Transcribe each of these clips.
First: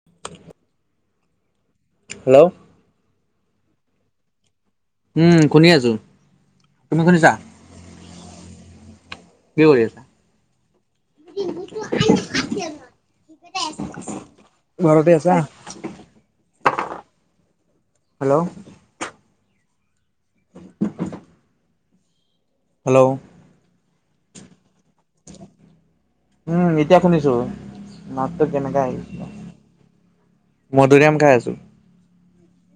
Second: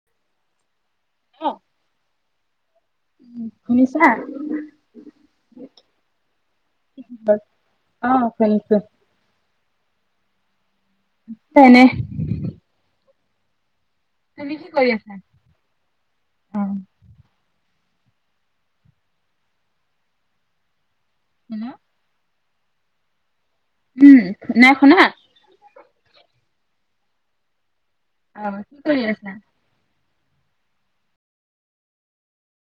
[unintelligible] অহ hello. শুনিছা? উম শুনি আছো। তুমি শুনিছা? অ শুনিছো কি কৰি আছা? এনে তুমি কি কৰি আছা? অ হেল্ল [unintelligible] হেল্ল। হেল্ল'। উম, নাই শুনা? উম, এতিয়া শুনিছো। মাতটো অ কি কেনেকে কৰি আহিছিল আছা মধুৰিআম খাই আছো।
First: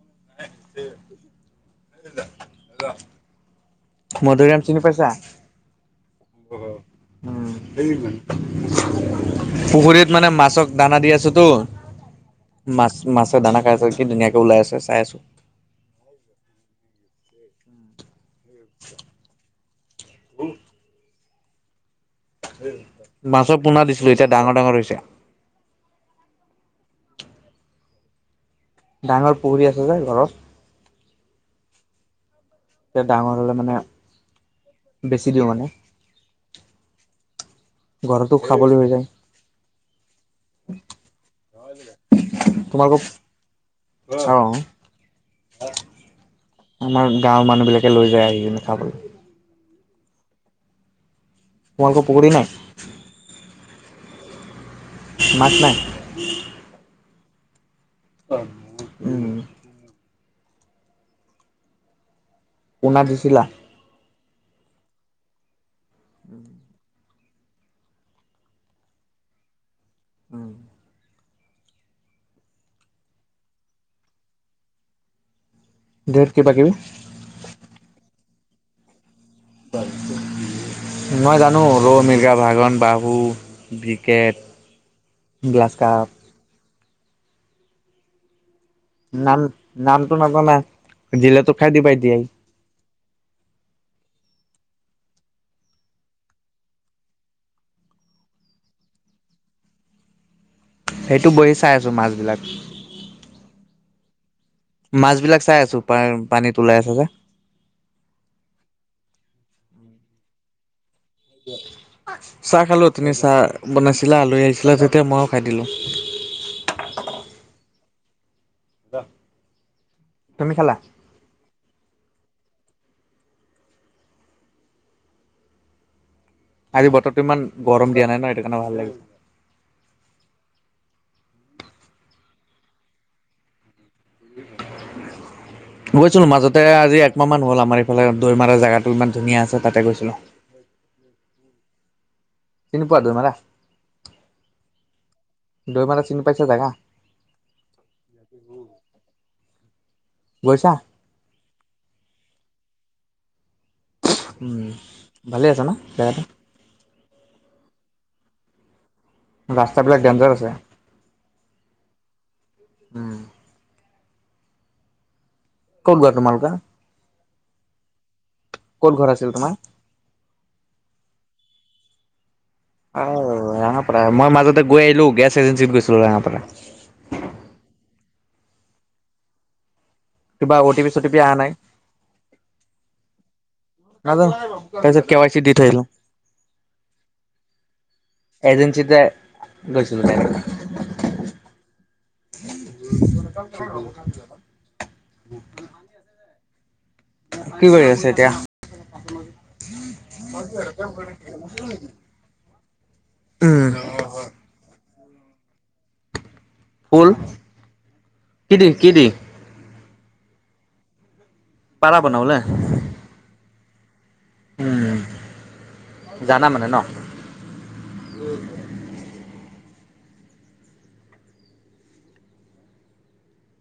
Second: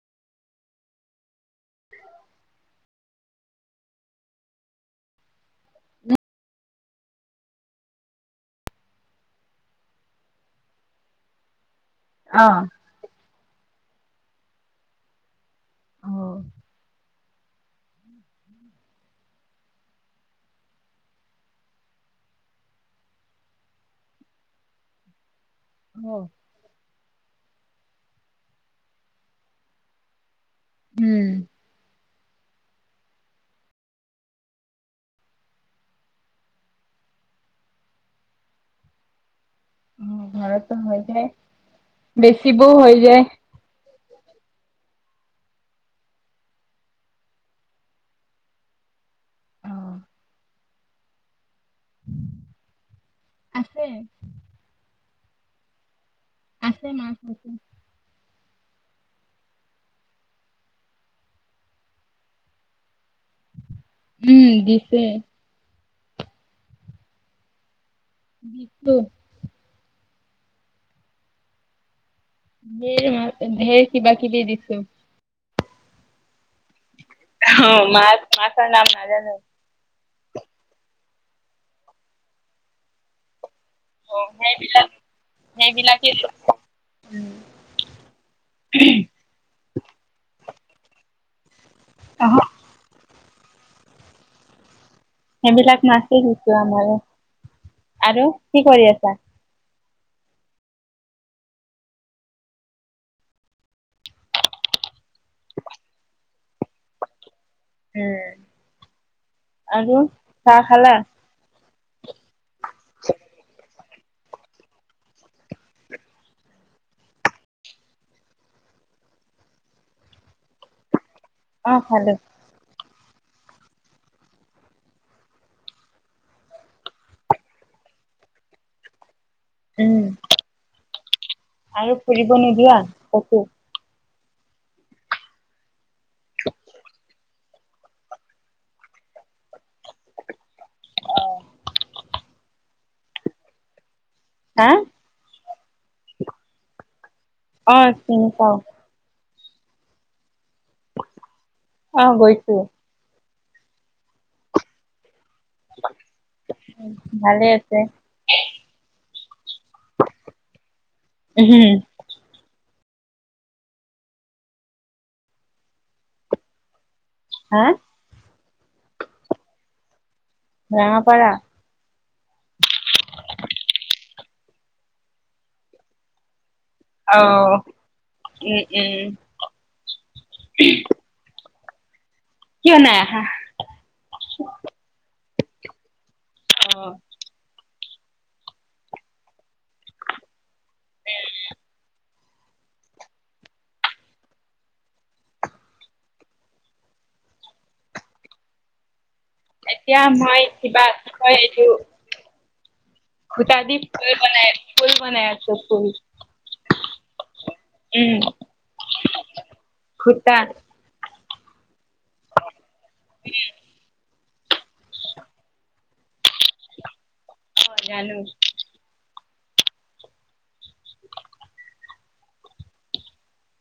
[unintelligible] মধুৰীআম চিনি পাইছা? অ উম উম পুখুৰীত মানে মাছক দানা দি আছোতো। অ। মাছ মাছে দানা খাই আছে কি ধুনীয়াকৈ ওলাই আছে চাই আছো। অ হ। মাছৰ পোনা দিছিলো এতিয়া ডাঙৰ ডাঙৰ হৈছে। অ। ডাঙৰ পুখুৰী আছে যে ঘৰত। উম। এতিয়া ডাঙৰ হ'লে মানে বেছি দিও মানে। ঘৰতো খাবলৈ হৈ যায়। উ ঘৰতো হৈ যায় বেচিবোৰ তোমালোকক হৈ যায় অ। আমাৰ গাওৰূ মানুহ বিলাকে লৈ যায় আহি কিনে খাবলৈ। অ তোমালোকৰ পুখুৰী নাই? আছে। মাছ নাই আছে মাছ আছে। অ, উম। পোনা দিছিলা? উম, দিছে। উম। বিতো উম, ধেই-ধেই কিবা কিবি দিছো। ডেট কিবাকিবি। অ, মা মাছৰ নাম নাজানো। মই জানো ৰৌ, মিৰ্গা, ভাগন, বাহু। অ বিকেট সেইবিলাক গ্লাছ কাপ সেইবলাকে উ ওমহ নাম নামটো নাজানা দিলেটো খাই দিবা এতিয়া। সেইবিলাক নাচে এতিয়া আমাৰ আৰু কি কৰি আছা? সেইটো বহি চাই আছো মাছবিলাক মাছ বিলাক চাই আছো পা পানীত ওলাই আছে যে। উম, আৰু চাহ খালা? চাহ খালো তুমি চাহ বনাইছিলা আলহী আহিছিলা তেতিয়া মইও খাই দিলো। খোৱা, তুমি খেলা? অ খালো। আজি বতৰো ইমান গৰম দিয়া নাই ন সেইটো কাৰণে ভাল লাগিছে। উম, আৰু ফুৰিব নোযোৱা কতো। বুজিছিলো মাজতে আজি একমাহ মান হ'ল আমাৰ। এইফালে দৈমাৰৰ জেগাটো ইমান ধুনীয়া আছে তাতে গৈছিলোঁ। অহঁ, কেনেকুৱা দৈমাৰা? হা দৈমাৰা-দৈমাৰা চিনি পাইছা জাগা। অঁ, চিনি পাওঁ। গৈছা? অঁ, গৈছো। উম, ভালে আছে ন জেগাটো। উম, ভালে আছে। ৰাস্তাবিলাক ডেঞ্জাৰ আছে। হুম, উম, ক'ত গোৱা তোমালোকে? হা, ক'ত ঘৰ আছিল তোমাৰ? ৰঙাপাৰা। অ, ৰাঙাপাৰা মই মাজতে গৈ আহিলো গেছ এজেঞ্চিত গৈছিলো ৰঙাপাৰা। অ, উম-উম, কিবা অটিপি চটিপি অহা নাই? কিয় নাই আহা? নাজানো তাৰপিছত কেৱাই চি দি থৈ আহিলো। অঁ, এজেঞ্চিতে গৈছিলো। উ [unintelligible] কামাম [unintelligible] ব [unintelligible] কি কৰি আছে এতিয়া? এতিয়া মই কিবা এইটো সুটা উম, দি ফুল বনাই ফুল বনাই আছোঁ ফুল। ফুল কি দি কি দি? সুটা। পাৰা বনাবলে। উম, উম, জানা মানে ন। অ জানো।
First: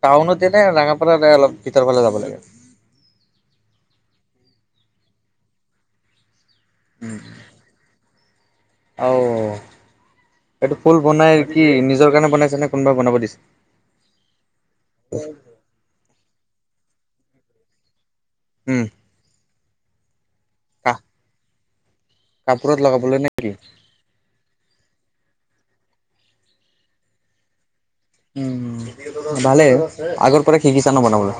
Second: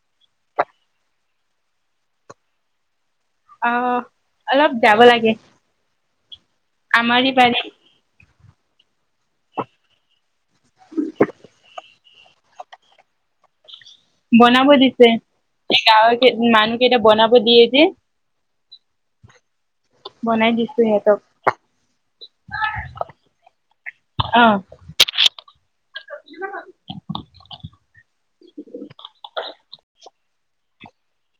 টাউনতেনে ৰঙাপাৰা অলপ ভিতৰ ফালে যাব লাগে। অ অলপ যাব লাগে। আমাৰে পাৰী। অঁ। এইটো ফুল বনাই কি নিজৰ কাৰণে বনাইছে নে কোনোবাই বনাব দিছে। বনাব দিছে গাঁৱ মানুহকেটা বনাব দিয়ে যে। উম, বনাই দিছো কাহ সিহঁতক। কাপোৰত লগাবলে নেকি? অ, উম, ভালে আগৰ পৰা শিকিছা ন বনাবলে।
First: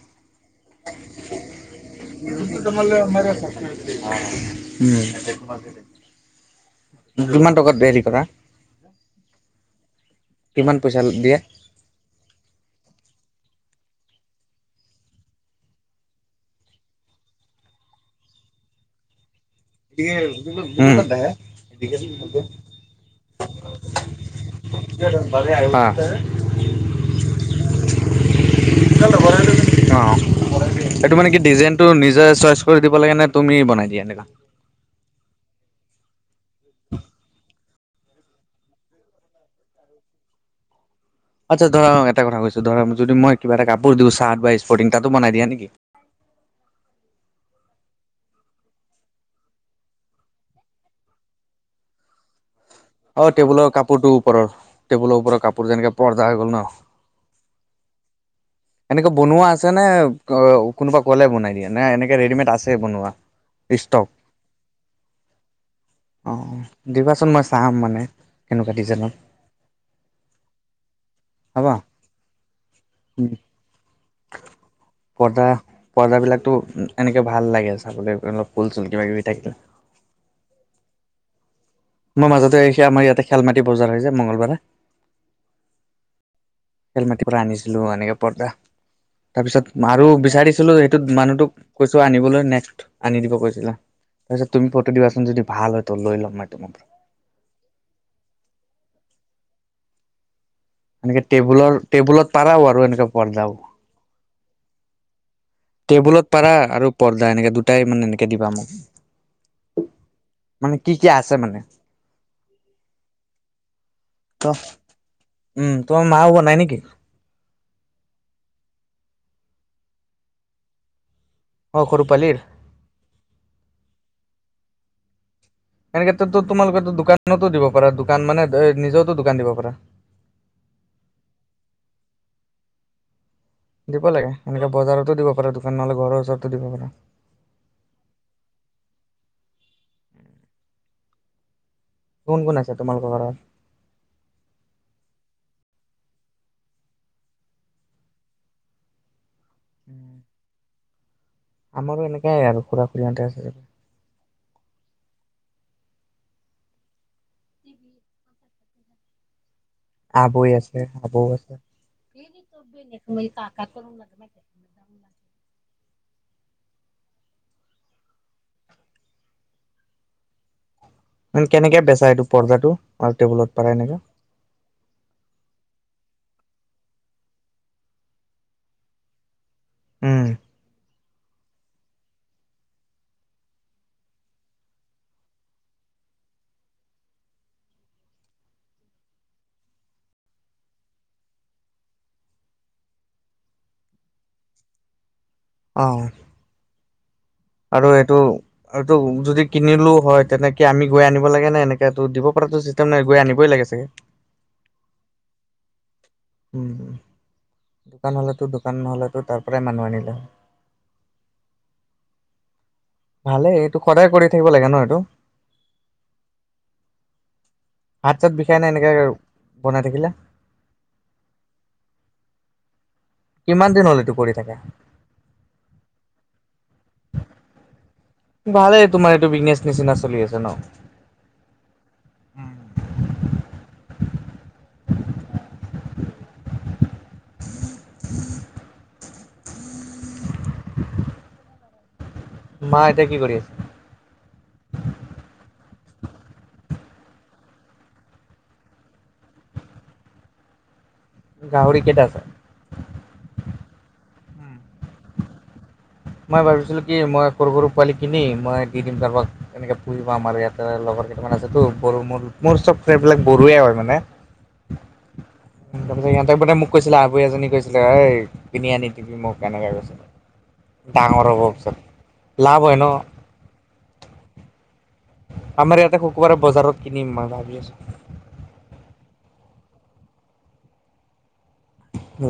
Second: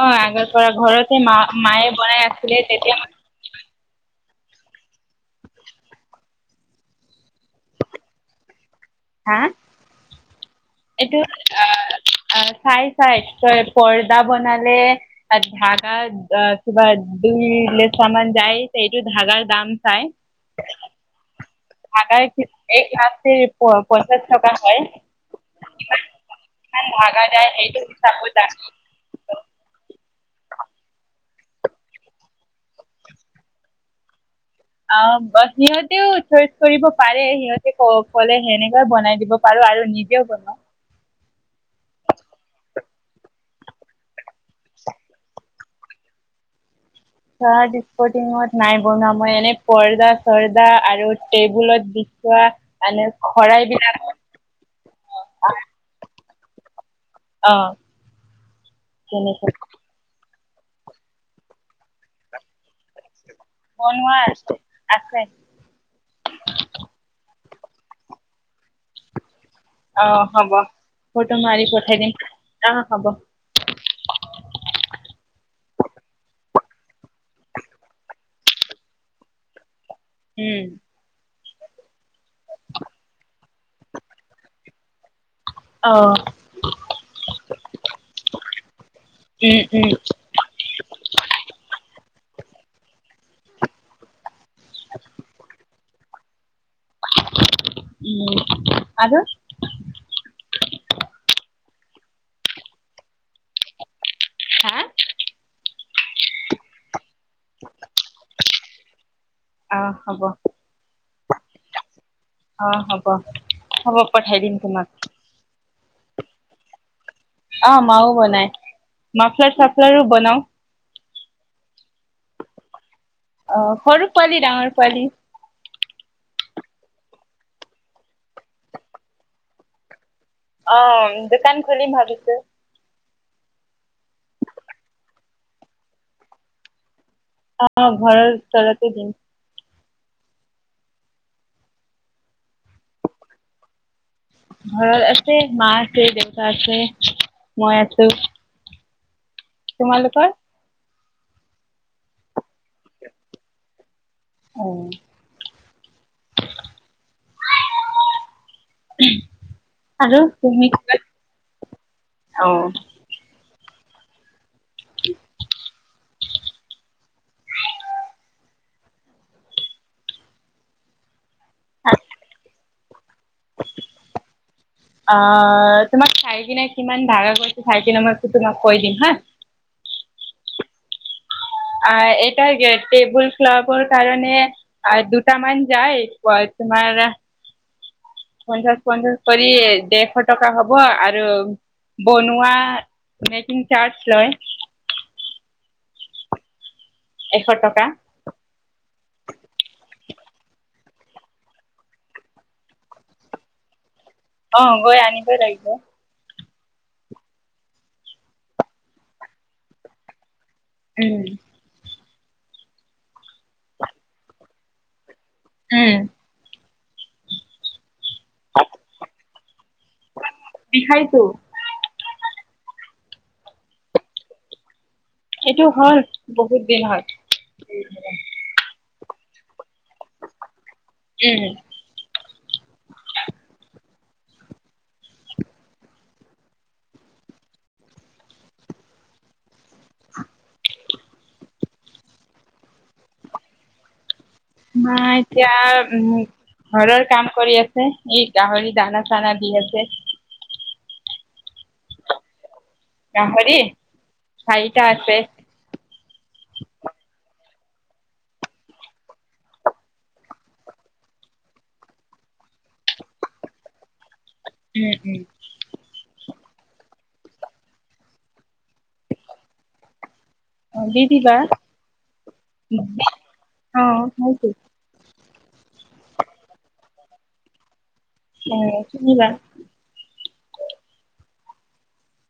অ, আগাৰ পৰা ঘৰতে মা মায়ে বনাই আছিলে তেতিয়া [unintelligible] কিমান টকাত দেলি কৰা। হা। কিমান পইচা এইটো দিয়ে? আঁ‌ আঁ চাই চাইত পৰ্দা বনালে। আত ধাগা আঁ কিবা দুই লেছামান যায় এইটো ধাগাৰ দাম। তি এ কিন্তু উম ধা ধাগাই এক লাচিত প পঞ্চাছ টকা হয়। নাই ভাগা যায় এইটো চাপত বাকি। তেলটো ভৰাই লৈ অঁ। এইটো মানে কি ডিজাইনটো নিজৰ চইচ কৰি দিব লাগে নে তুমি বনাই দিয়া এনেকা। অ বাত সিহঁতেও চইচ কৰিব পাৰে সিহঁতে। ত ক'লে সেনেকৈ বনাই দিব পাৰো আৰু নিজেও বনাও। আচ্ছা ধৰা এটা কথা কৈছো ধৰা মোক যদি মই কিবা এটা কাপোৰ দিওঁ চাৰ্ট বা স্পৰ্টিং তাতো বনাই দিয়া নিকি। চাৰ্ট স্পটিঙত নাই বনোৱা মই এনে পৰ্দা চৰ্দা আৰু টেবুলত দি থোৱা। অ টেবুলৰ কাপোৰটো ওপৰ টেবুলৰ ওপৰ কাপোৰ যেনেকে পৰ্দা হৈ গ'ল ন অ এনেকে বনোৱা তেনেকে আছে নে অ কোনোবা ক'লে বনাই দিয়া নে এনেকে ৰেডিমেড আছে বনোৱা ষ্টক বনোৱা আছে আছে অঁ দিবাচোন মই চাম মানে কেনুকা ডিজাইনত অ হ'ব ফটো মাৰি হ'ব পঠাই দিম অহ হ'ব [unintelligible] পৰ্দা পৰ্দাবিলাকতো এনেকে ভাল লাগে চাবলে অলপ ফুল চুল কিবা কিবি থাকিল। উম। মই মাজতে আইছা আমাৰ ইয়াতে খেল মাটি বজাৰ হয় যে মঙগলবাৰে। অ। খেল মাটিৰ পৰা আনিছিলো এনেকে পৰ্দা তাৰ উম পিছত উম আৰু বিচাৰিছিলো মানুহ তোক কৈছো আনিবলৈ নেক্সট আনি দিব কৈছিলে তাৰপিছ তুমি ফটো দিবাচোন যদি ভাল হয় ত লৈ ল'ম মই তোমাৰ পৰা উম আৰু এনেকে টেবুলৰ টেবুলত পাৰাও আৰু এনেকে পৰ্দাও হা টেবুলত পাৰা আৰু পৰ্দা এনেকে দুটাই মানে এনেকে দিবা মোক অ হ'ব মানে কি কি আছে মানে অ হ'ব হ'ব পঠাই ত দিম তোমাক উম তোমাৰ মা ও বনাই নিকি আ মাও বনাই মাফলাৰ চাফলাৰো বনাও। অঁ সৰুপালিৰ। অ সৰু পোৱালি ডাঙৰ পোৱালি। এনে ক্ষেত্ৰতো তোমালোকেতো দোকানতো দিব পাৰা দোকান মানে নিজৰটো দোকান দিব পাৰা। অ দোকান খুলিম ভাবিছো। দিব লাগে এনেকা বজাৰতো দিব পাৰা দোকান নহ'লে ঘৰৰ ওচৰতো দিব পাৰা অ ঘৰৰ তলতে দিম কোন কোন আছে তোমালোকৰ ঘৰত ঘৰত আছে মা আছে দেউতা আছে মই আছো তোমালোকৰ আমাৰো এনেকাই আৰু খুৰা খুৰীহঁতে আছে। [inaudible] উমহ। আৰু আবৈ তুমি, আছে অঁ মি তাকত কৰ লাগ মে [unintelligible] কি [unintelligible] মানে কেনেকে বেচা এইটো পৰ্দাটো আৰু টেবুলত পাৰ এনেকা। অ তোমাক চাই কিনে কিমান ভাঢ়া গৈছে চাই কিনে মই তোমাক কৈ দিম হা। উম আহ এটাইযে টেবুল ক্লথৰ কাৰণে- আৰু দুটা মান যায়, তোমাৰ- পঞ্চাশ পঞ্চাশ কৰি দেৰশ টকা হব আৰু- বনোৱা, মেকিং চাৰ্জ লয়। অঁ এশ টকা- আৰু এইটো- এইটো যদি কিনিলোও হয় তেনেকে আমি গৈ আনিব লাগেনে এনেকৈ তো দিব পৰাটো চিষ্টেম নাই গৈ আনিবই লাগে চাগে। [inaudible] অঁ গৈ আনিবৈ লাগিব। উম দোকান হলেতো দোকানহলেতো তাৰ পৰাই মানুহ আনিলে হয়। উম ভালে এইটো সদায় কৰি থাকিব লাগে ন এইটো। উম হাত চাত বিষাই নাই এনেকৈ আৰু বনাই থাকিলে। বিষায় টো- কিমান দিন হল এইটো কৰি থাকা। এইটো হল বহুত দিন হয়। ভালেই তোমাৰ এইটো বিজনেচ নিচিনা চলি আছে ন। উম [inaudible] মা এতিয়া কি কৰি আছে। মা এতিয়া উম ঘৰৰ কাম কৰি আছে ই গাহৰি দানা চানা দি আছে। গাহৰি কেইটা আছে। গাহৰি চাৰিটা আছে। মই ভাবিছিলো কি মই সৰু সৰু পোৱালি কিনি মই দি দিম কাৰোবাক। এনেকে পুহিবা আমাৰ ইয়াতে লগৰ কেইটামান আছেতো ব মোৰ। মোৰ চব এইবিলাক বড়োয়ে হয় মানে। উম উম। তাৰপিছত সিহঁতে মানে মোক কৈছিলে আৰু এজনী কৈছিলে ঐ কিনি আনি দিবি মোক এনেকে কৈছিলে। অঁ দি ডাঙৰ দিবা। হ'ব পিছত লাভ হয় ন আমাৰ ইয়াতে শুকুৰবাৰে বজাৰত কিনিম মই ভাবি আছো। অ, শুনিবা?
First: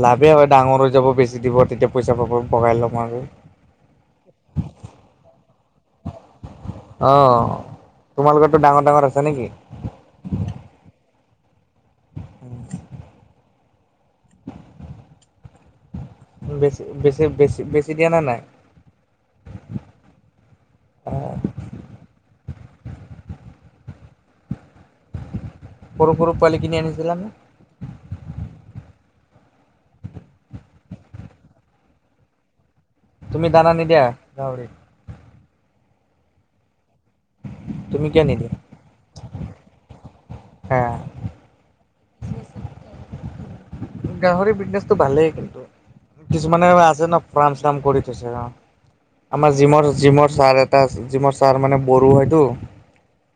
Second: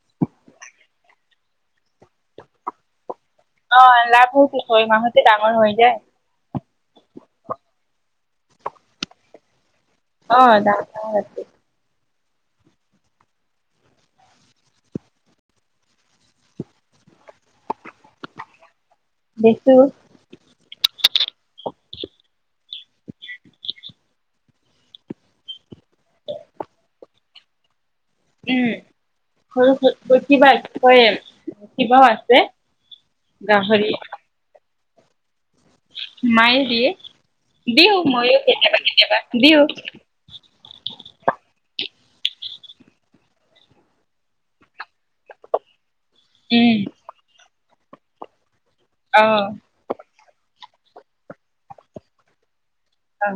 লাভেই হয় ডাঙৰ হৈ যাব বেছি দিব তেতিয়া পইচা পাব বগাই ল'ম আৰু। অ লাভ হৈছে ছমাহতে ডাঙৰ হৈ যায়। অ, তোমালোকতো ডাঙৰ ডাঙৰ আছে নেকি? অ দা [unintelligible] উম। বেছি বেছি বেছি বেছি দিয়া নে নাই। বেছো। সৰু সৰু পোৱালী কিনি আনিছিল নে। উম সৰু কিবা কয় কিবাও আছে। তুমি দানা গাহৰি নিদিয়া গাহৰি। মায়ে দিয়ে দিওঁ তুমি কিয় মই নিদিয়া? কেতিয়াবা কেতিয়াবা দিওঁ। হে। গাহৰি বিজনেচটো ভালেই কিন্তু, কিছুমানে উম আছে ন। কাম চাম কৰি থৈছে অ, অ আমাৰ জিমৰ জিমৰ। ছাৰ এটা জিমৰ ছাৰ মানে বড়ো হয়টো, আং।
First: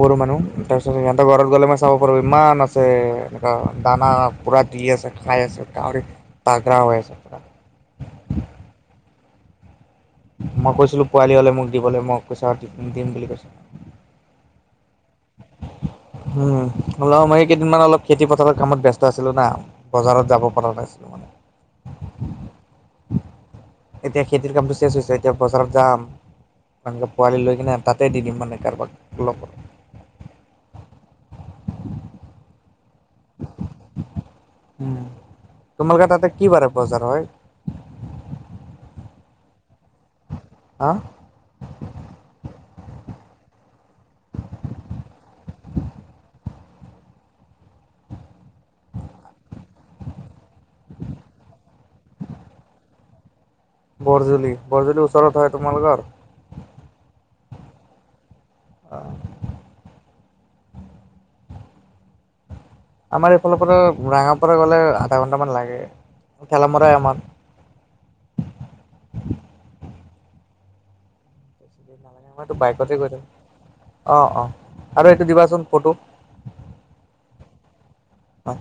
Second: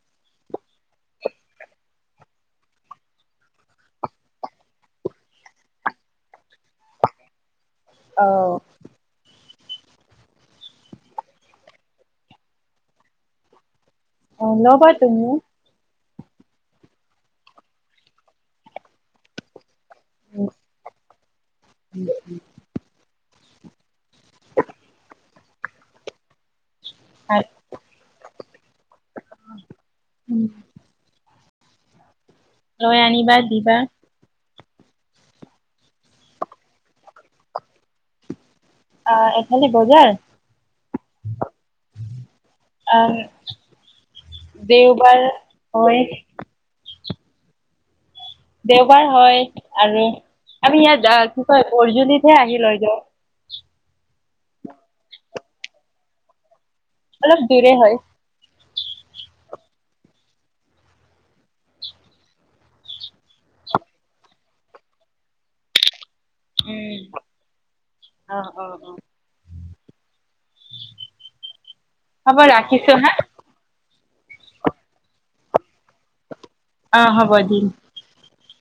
বড়ো মানুহ। তাৰ পিছত সিহঁতে ঘৰত গ'লে মই চাব পাৰো ইমান আছে এনেকা দানা পুৰা দি আছে খাই আছে গাহৰি তাগৰা হৈ আছে। অ। মই কৈছিলোঁ পোৱালি হ'লে মোক দিবলৈ মই পইছা দিম বুলি কৈছ- অ, ল'বা তুমি। উম, লম মই কেইদিনমান অলপ খেতি পথাৰৰ কামত ব্যস্ত আছিলো না। বজাৰত যাব পৰা নাছিল- উ উম। এতিয়া খেতিৰ কামটো চেজ হৈছে এতিয়া বজাৰত যাম এনেকৈ ভাল পোৱালি লৈ কিনে তাতে দি দিম মানে কাৰোবাক লগত। লৈ আনিবা দিবা। উম, তোমালোকে তাতে কি বাৰে বজাৰ হয়? অ, এইফালে বজাৰ? আ। আহ। দেওবাৰ হয়। দেওবাৰ হয় আৰু আমি ইয়াত কি কয় অৰ্জনিতহে আহি লৈ যাওঁ। বৰ্জুলি, বৰ্জুলি ওচৰতে হয় তোমালোকৰ? অলপ দূৰে হয়। আ। আমাৰ এইফালৰ পৰা ৰাঙা পাৰা গ'লে আধা ঘণ্টামান লাগে। ঠেলামৰাই উম, আমাৰ অ অ অ। হ'ব মইটো ৰাখিছো বাইকতে গৈ হা থম। অ অ আৰু এইটো দিবাচোন ফটো। অ হ'ব দিম। অহ।